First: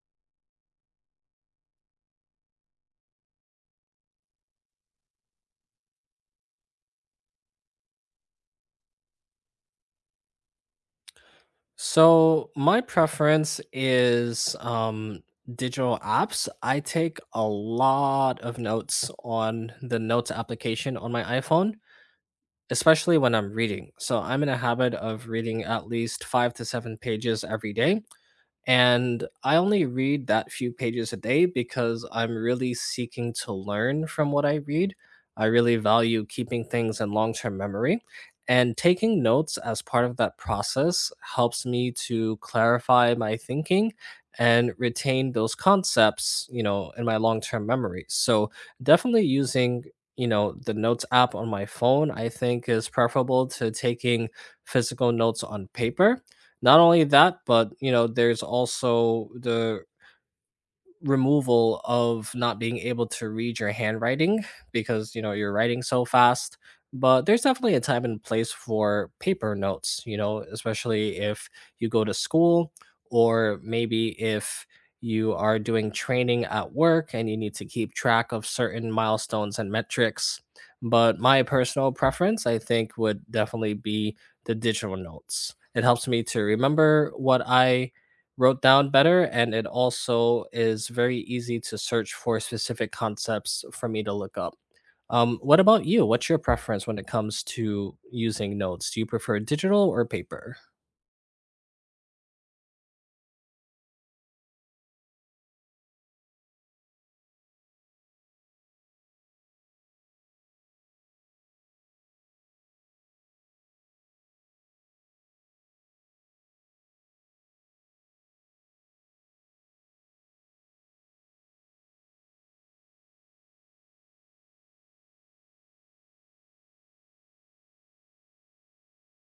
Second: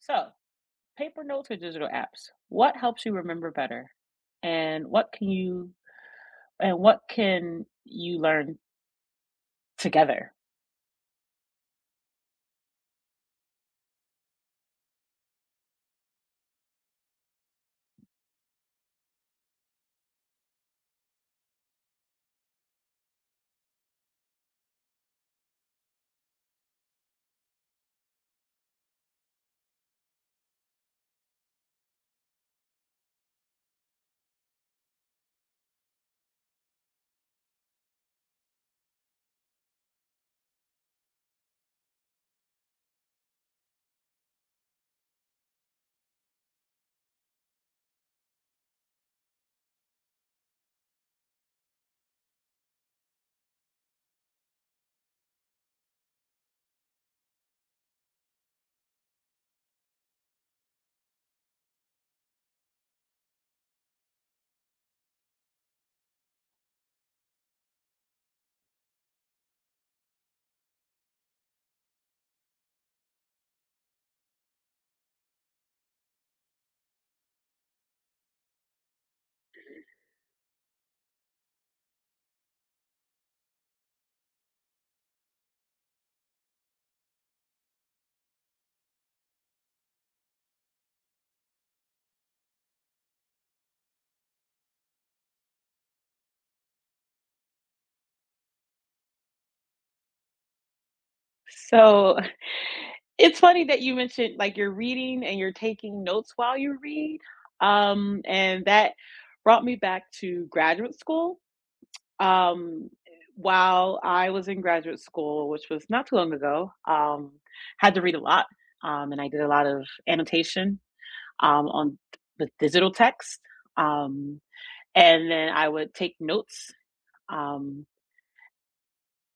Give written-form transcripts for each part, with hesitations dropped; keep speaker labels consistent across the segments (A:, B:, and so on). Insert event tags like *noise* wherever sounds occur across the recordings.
A: So, paper notes or digital apps, what helps you remember better? And what can you learn together?
B: So my preference is digital apps. I take a lot of notes on the notes application on my iPhone, especially when I'm reading. So I'm in a habit of reading at least 5 to 7 pages every day. And I only read that few pages a day because I'm really seeking to learn from what I read. I really value keeping things in long term memory. And taking notes as part of that process helps me to clarify my thinking and retain those concepts, you know, in my long term memory. So definitely using, you know, the notes app on my phone, I think is preferable to taking physical notes on paper, not only that, but, you know, there's also the removal of not being able to read your handwriting because, you know, you're writing so fast. But there's definitely a time and place for paper notes, you know, especially if you go to school, or maybe if you are doing training at work and you need to keep track of certain milestones and metrics. But my personal preference, I think, would definitely be the digital notes. It helps me to remember what I wrote down better, and it also is very easy to search for specific concepts for me to look up. What about you? What's your preference when it comes to using notes? Do you prefer digital or paper?
A: So, *laughs* it's funny that you mentioned like you're reading and you're taking notes while you read. And that brought me back to graduate school. Um, while I was in graduate school, which was not too long ago, had to read a lot. And I did a lot of annotation on with digital text. Um, and then I would take notes. Um,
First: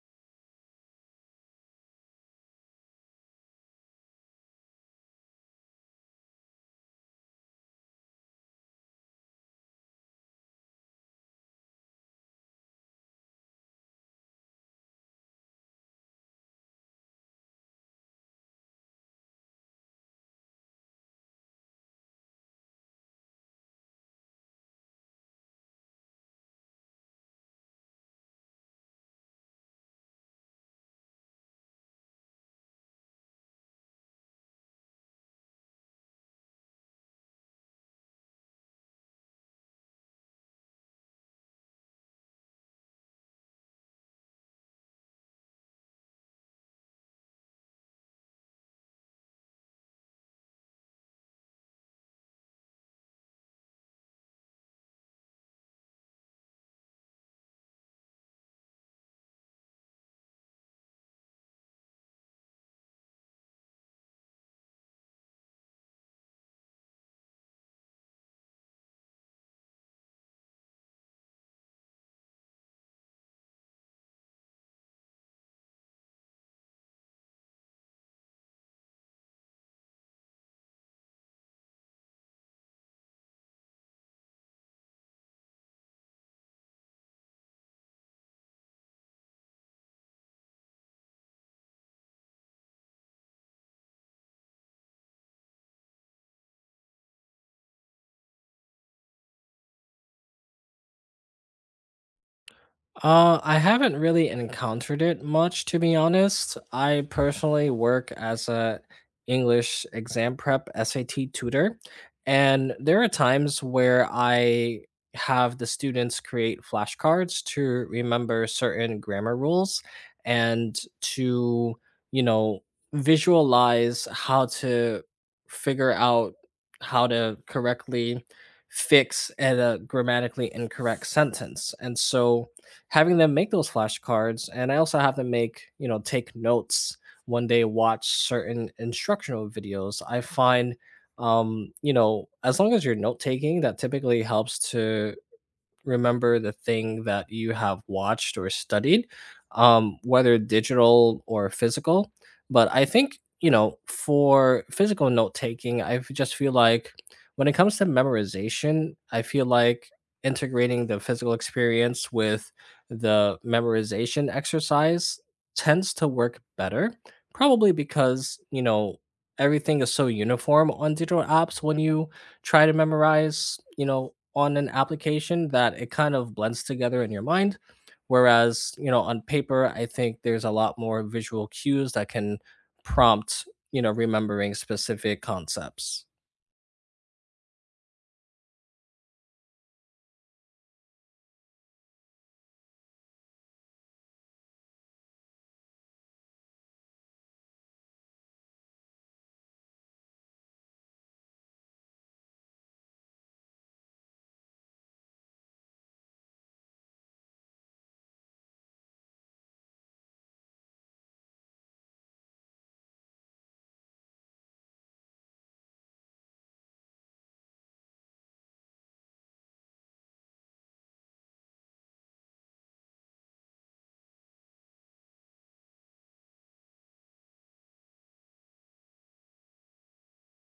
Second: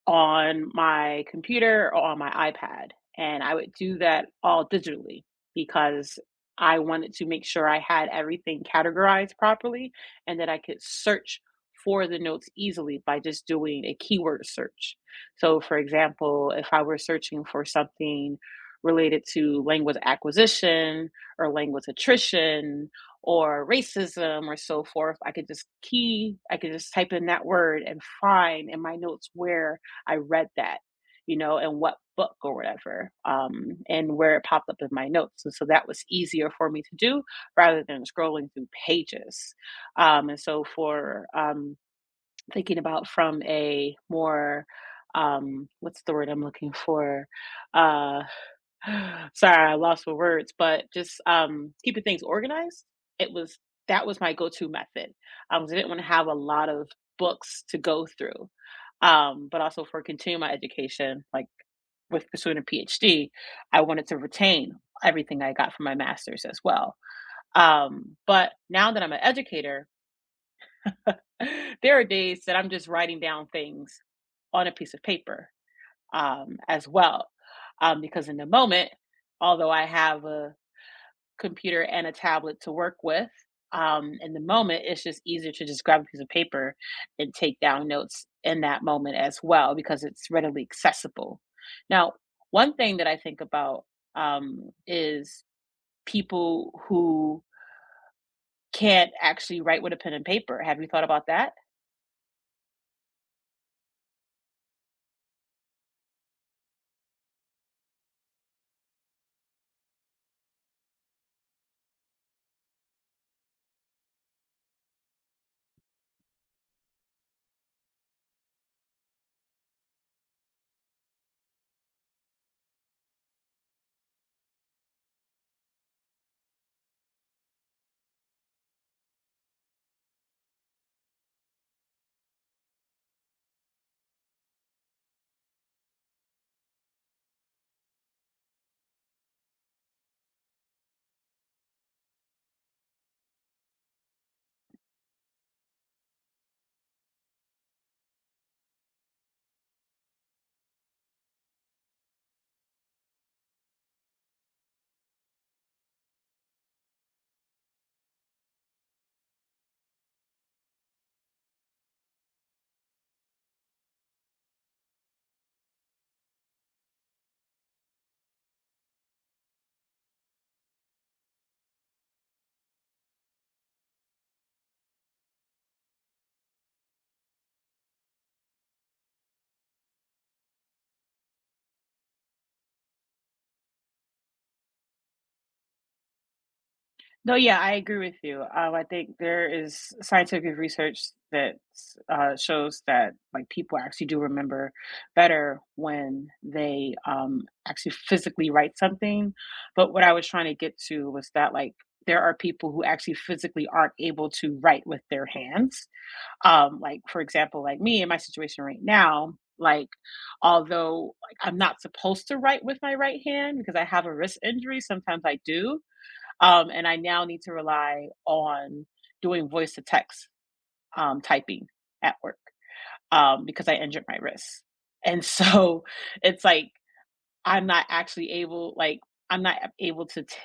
A: on my computer or on my iPad, and I would do that all digitally because I wanted to make sure I had everything categorized properly and that I could search for the notes easily by just doing a keyword search. So, for example, if I were searching for something related to language acquisition or language attrition or racism or so forth, I could just type in that word and find in my notes where I read that, and what book or whatever, and where it popped up in my notes. And so that was easier for me to do rather than scrolling through pages. And so for Thinking about from a more, what's the word I'm looking for? Uh, *sighs* Sorry, I lost for words, but just keeping things organized. It was that was my go-to method. 'Cause I didn't want to have a lot of books to go through, but also for continuing my education, like with pursuing a PhD, I wanted to retain everything I got from my master's as well. But now that I'm an educator, *sighs* *laughs* there are days that I'm just writing down things on a piece of paper as well, because in the moment, although I have a computer and a tablet to work with. In the moment, it's just easier to just grab a piece of paper and take down notes in that moment as well because it's readily accessible. Now, one thing that I think about is people who can't actually write with a pen and paper. Have you thought about that?
B: I haven't really encountered it much, to be honest. I personally work as a English exam prep SAT tutor, and there are times where I have the students create flashcards to remember certain grammar rules and to, you know, visualize how to figure out how to correctly fix a grammatically incorrect sentence. And so having them make those flashcards, and I also have them make, you know, take notes when they watch certain instructional videos, I find, you know, as long as you're note taking, that typically helps to remember the thing that you have watched or studied, whether digital or physical. But I think, you know, for physical note taking, just feel like when it comes to memorization, I feel like integrating the physical experience with the memorization exercise tends to work better, probably because, you know, everything is so uniform on digital apps when you try to memorize, you know, on an application that it kind of blends together in your mind. Whereas, you know, on paper, I think there's a lot more visual cues that can prompt, you know, remembering specific concepts.
A: No, yeah, I agree with you. I think there is scientific research that shows that like people actually do remember better when they actually physically write something. But what I was trying to get to was that like there are people who actually physically aren't able to write with their hands. Like for example, like me in my situation right now. Like, although like, I'm not supposed to write with my right hand because I have a wrist injury, sometimes I do and I now need to rely on doing voice to text, typing at work because I injured my wrist. And so *laughs* it's like I'm not actually able, like, I'm not able to t-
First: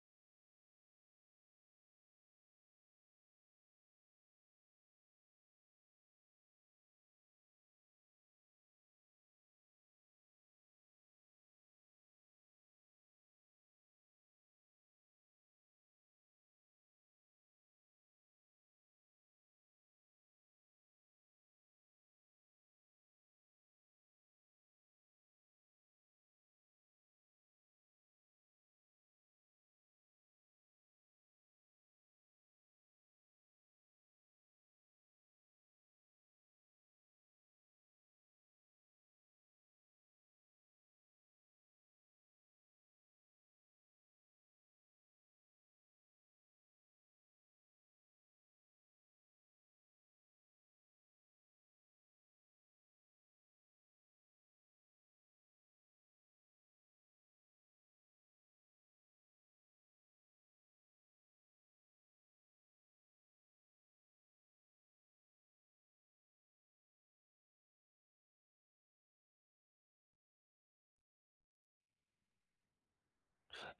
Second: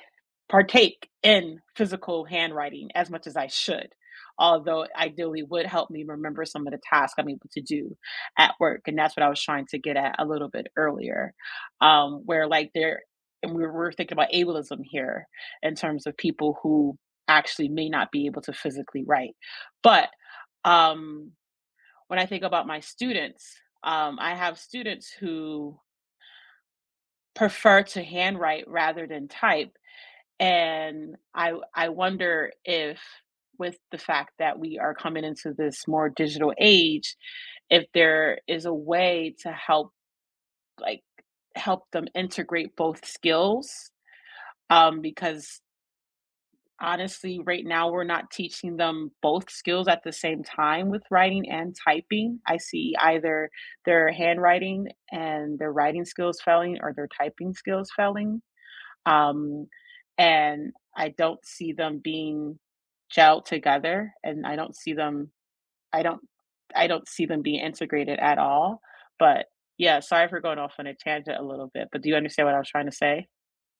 A: partake in physical handwriting as much as I should, although it ideally would help me remember some of the tasks I'm able to do at work. And that's what I was trying to get at a little bit earlier, um, where like there, and we were thinking about ableism here in terms of people who actually may not be able to physically write. But um, when I think about my students, I have students who prefer to handwrite rather than type. And I wonder if with the fact that we are coming into this more digital age, if there is a way to help like help them integrate both skills. Because honestly, right now we're not teaching them both skills at the same time with writing and typing. I see either their handwriting and their writing skills failing or their typing skills failing um, and I don't see them being gelled together, and I don't see them. I don't. I don't see them being integrated at all. But yeah, sorry for going off on a tangent a little bit. But do you understand what I was trying to say?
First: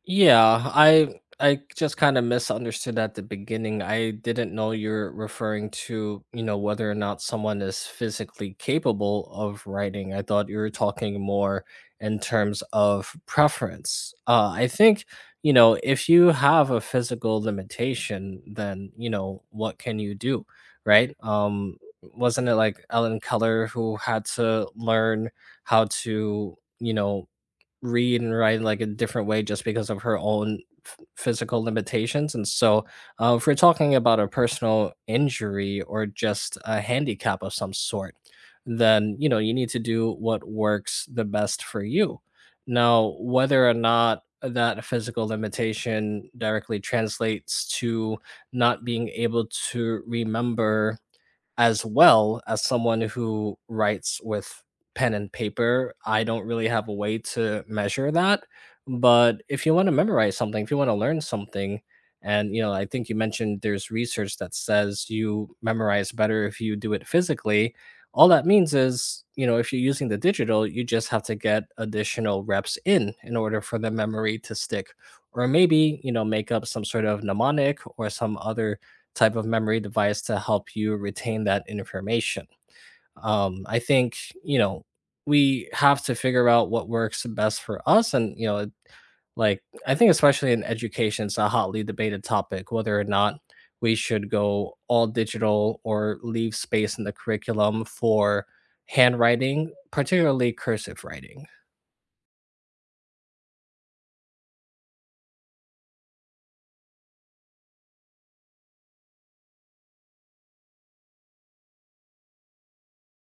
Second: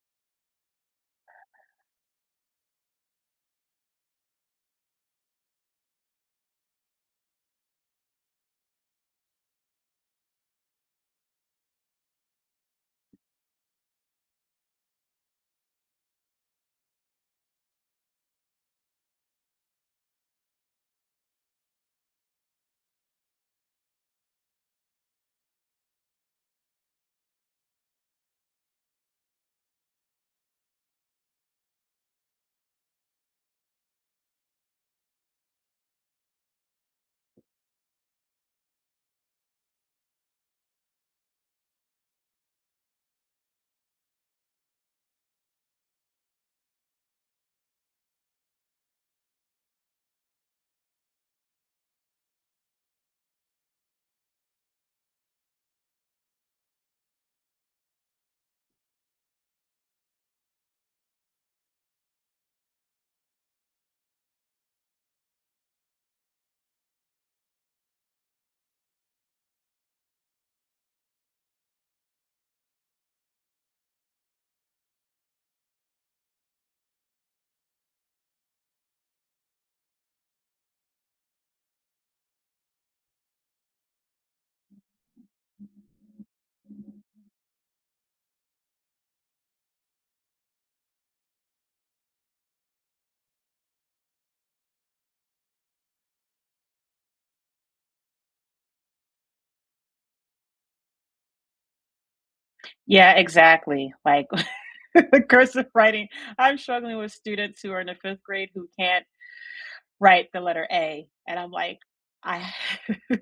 B: Yeah, I just kind of misunderstood at the beginning. I didn't know you're referring to, you know, whether or not someone is physically capable of writing. I thought you were talking more in terms of preference. I think, you know, if you have a physical limitation, then, you know, what can you do, right? Wasn't it like Ellen Keller who had to learn how to, you know, read and write like a different way just because of her own physical limitations. And so, if we're talking about a personal injury or just a handicap of some sort, then you know you need to do what works the best for you. Now, whether or not that physical limitation directly translates to not being able to remember as well as someone who writes with pen and paper, I don't really have a way to measure that. But if you want to memorize something, if you want to learn something, and you know, I think you mentioned there's research that says you memorize better if you do it physically. All that means is, you know, if you're using the digital, you just have to get additional reps in order for the memory to stick. Or maybe, you know, make up some sort of mnemonic or some other type of memory device to help you retain that information. I think, you know, we have to figure out what works best for us. And, you know, it like, I think especially in education, it's a hotly debated topic whether or not we should go all digital or leave space in the curriculum for handwriting, particularly cursive writing.
A: Yeah, exactly. Like *laughs* the cursive writing. I'm struggling with students who are in the fifth grade who can't write the letter A. And I'm like, I *laughs*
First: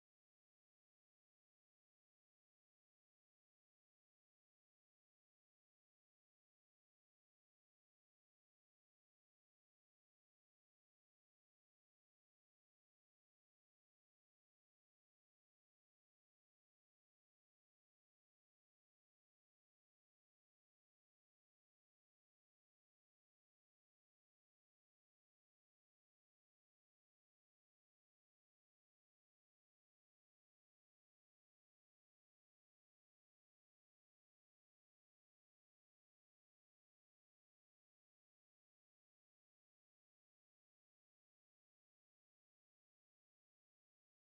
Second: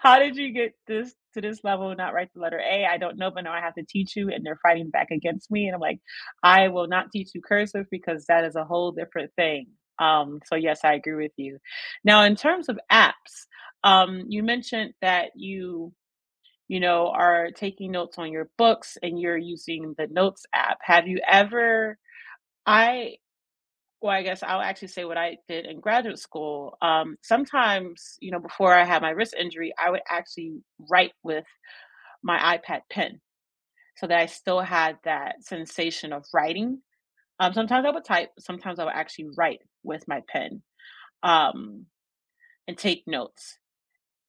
A: how did you get this to this level and not write the letter A? I don't know, but now I have to teach you. And they're fighting back against me. And I'm like, I will not teach you cursive because that is a whole different thing. So yes, I agree with you. Now, in terms of apps, you mentioned that you are taking notes on your books and you're using the notes app. Have you ever I well, I guess I'll actually say what I did in graduate school. Sometimes, you know, before I had my wrist injury, I would actually write with my iPad pen so that I still had that sensation of writing. Sometimes I would type, sometimes I would actually write with my pen um, and take notes.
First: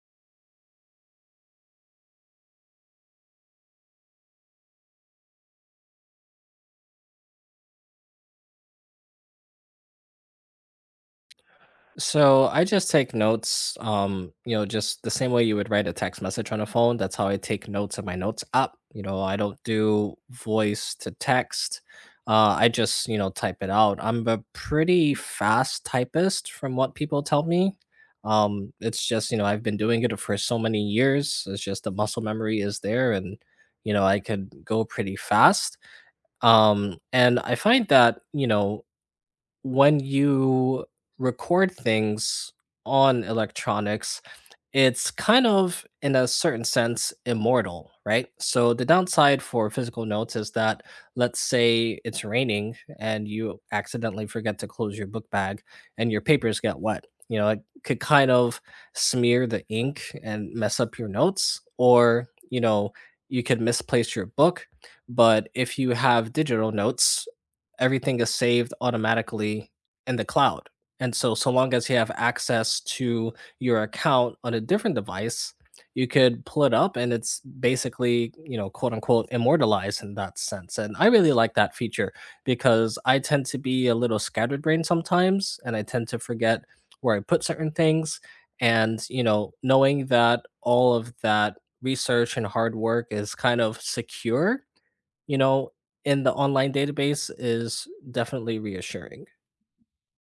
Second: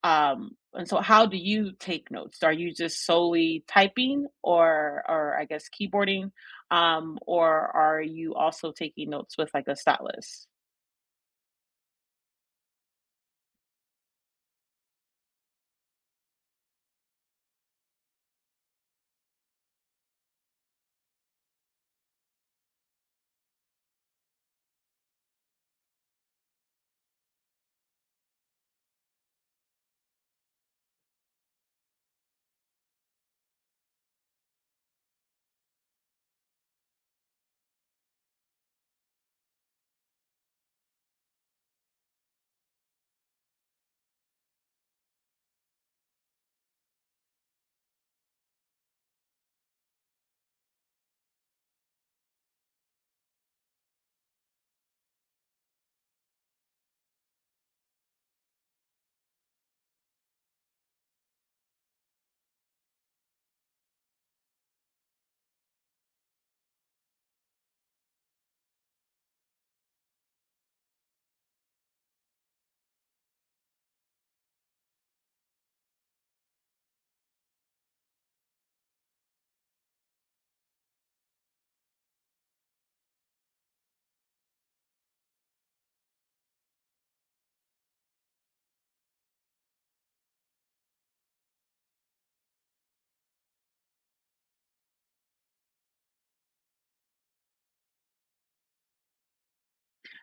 A: And so how do you take notes? Are you just solely typing or I guess keyboarding? Or are you also taking notes with like a stylus?
B: So I just take notes, you know, just the same way you would write a text message on a phone. That's how I take notes in my notes app. You know, I don't do voice to text. I just, you know, type it out. I'm a pretty fast typist from what people tell me. It's just, you know, I've been doing it for so many years. It's just the muscle memory is there, and, you know, I could go pretty fast. And I find that, you know, when you record things on electronics, it's kind of, in a certain sense, immortal, right? So the downside for physical notes is that, let's say it's raining and you accidentally forget to close your book bag and your papers get wet. You know, it could kind of smear the ink and mess up your notes, or, you know, you could misplace your book. But if you have digital notes, everything is saved automatically in the cloud. And so, so long as you have access to your account on a different device, you could pull it up and it's basically, you know, quote unquote, immortalized in that sense. And I really like that feature because I tend to be a little scattered brain sometimes and I tend to forget where I put certain things. And, you know, knowing that all of that research and hard work is kind of secure, you know, in the online database is definitely reassuring.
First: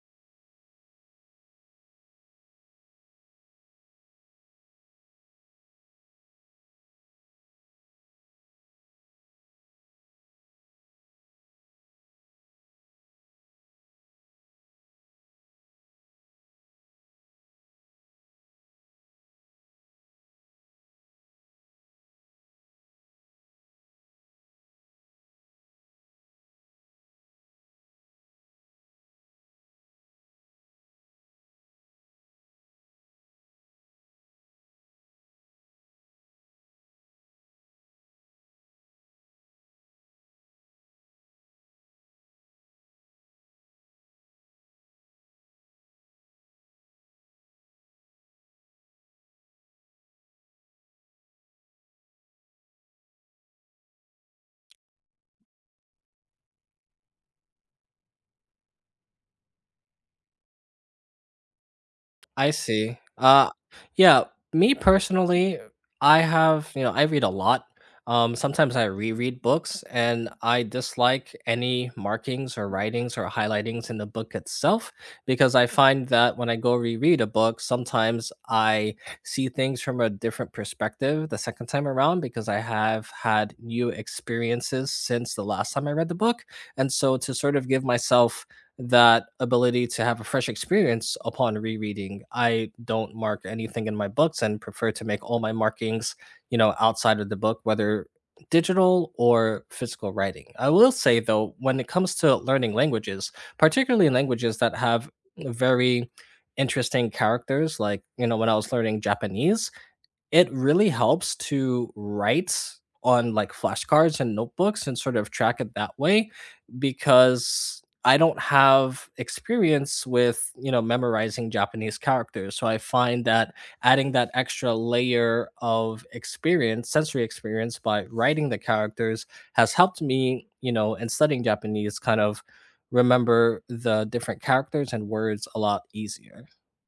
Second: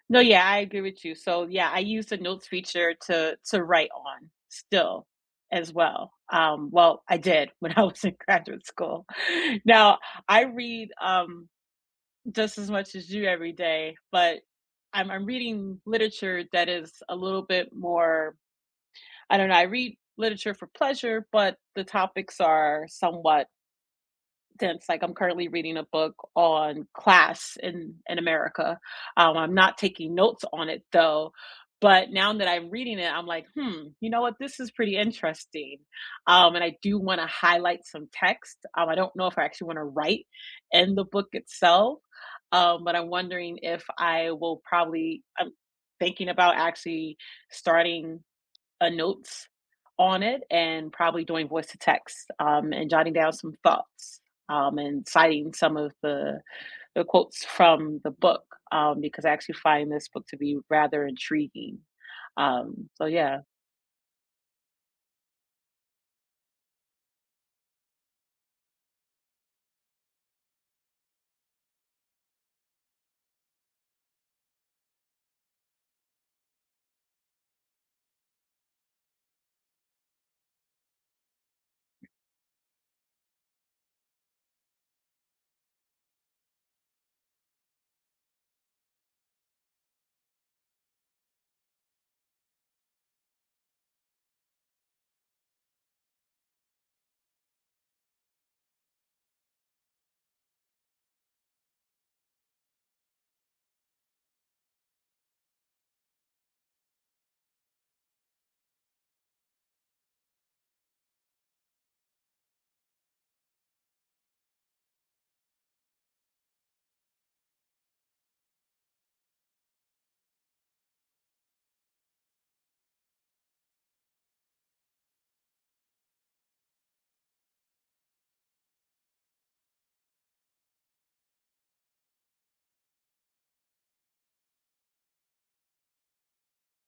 A: No, yeah, I agree with you. So yeah, I use the notes feature to write on still as well. Well, I did *laughs* when I was in graduate school. *laughs* Now I read just as much as you every day, but I'm reading literature that is a little bit more I don't know, I read literature for pleasure, but the topics are somewhat dense. Like, I'm currently reading a book on class in America. I'm not taking notes on it though, but now that I'm reading it, I'm like, "Hmm, you know what? This is pretty interesting." And I do wanna highlight some text. I don't know if I actually wanna write in the book itself, but I'm wondering if I will probably I'm thinking about actually starting a notes on it and probably doing voice to text, and jotting down some thoughts and citing some of the quotes from the book, because I actually find this book to be rather intriguing.
B: I see.
A: Yeah.
B: Yeah, me personally, I have, you know, I read a lot. Sometimes I reread books and I dislike any markings or writings or highlightings in the book itself because I find that when I go reread a book, sometimes I see things from a different perspective the second time around because I have had new experiences since the last time I read the book. And so to sort of give myself that ability to have a fresh experience upon rereading, I don't mark anything in my books and prefer to make all my markings, you know, outside of the book, whether digital or physical writing. I will say though, when it comes to learning languages, particularly languages that have very interesting characters, like, you know, when I was learning Japanese, it really helps to write on like flashcards and notebooks and sort of track it that way because I don't have experience with, you know, memorizing Japanese characters. So I find that adding that extra layer of experience, sensory experience by writing the characters has helped me, you know, in studying Japanese kind of remember the different characters and words a lot easier.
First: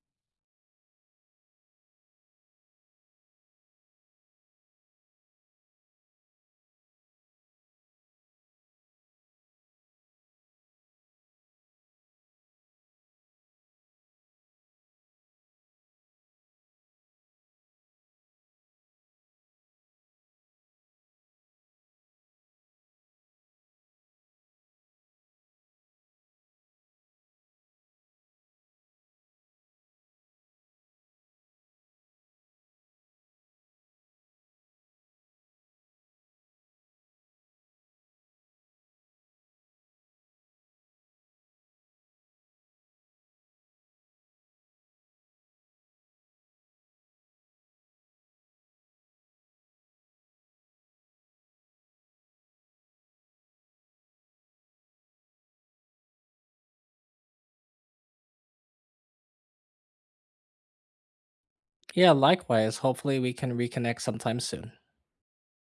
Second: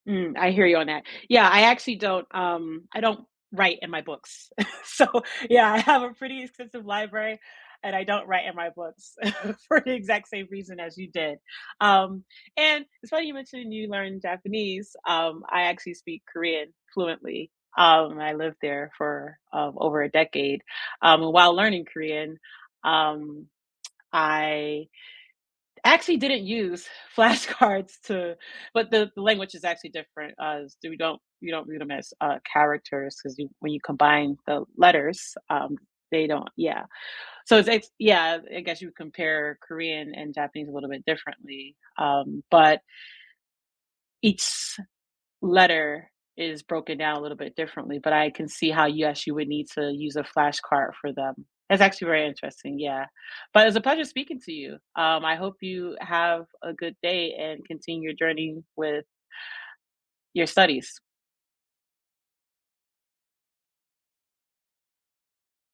A: Mm, I hear you on that. Yeah, I actually don't, I don't write in my books. *laughs* So, yeah, I have a pretty extensive library and I don't write in my books *laughs* for the exact same reason as you did. Um, and it's funny you mentioned you learned Japanese. I actually speak Korean fluently. I lived there for over a decade. And while learning Korean, um, I actually didn't use *laughs* flashcards to but the language is actually different so we don't you don't read them as characters because you when you combine the letters they don't yeah so it's yeah I guess you would compare Korean and Japanese a little bit differently but each letter is broken down a little bit differently, but I can see how, yes, you would need to use a flashcard for them. That's actually very interesting, yeah. But it's a pleasure speaking to you. I hope you have a good day and continue your journey with your studies.
B: Yeah, likewise. Hopefully we can reconnect sometime soon.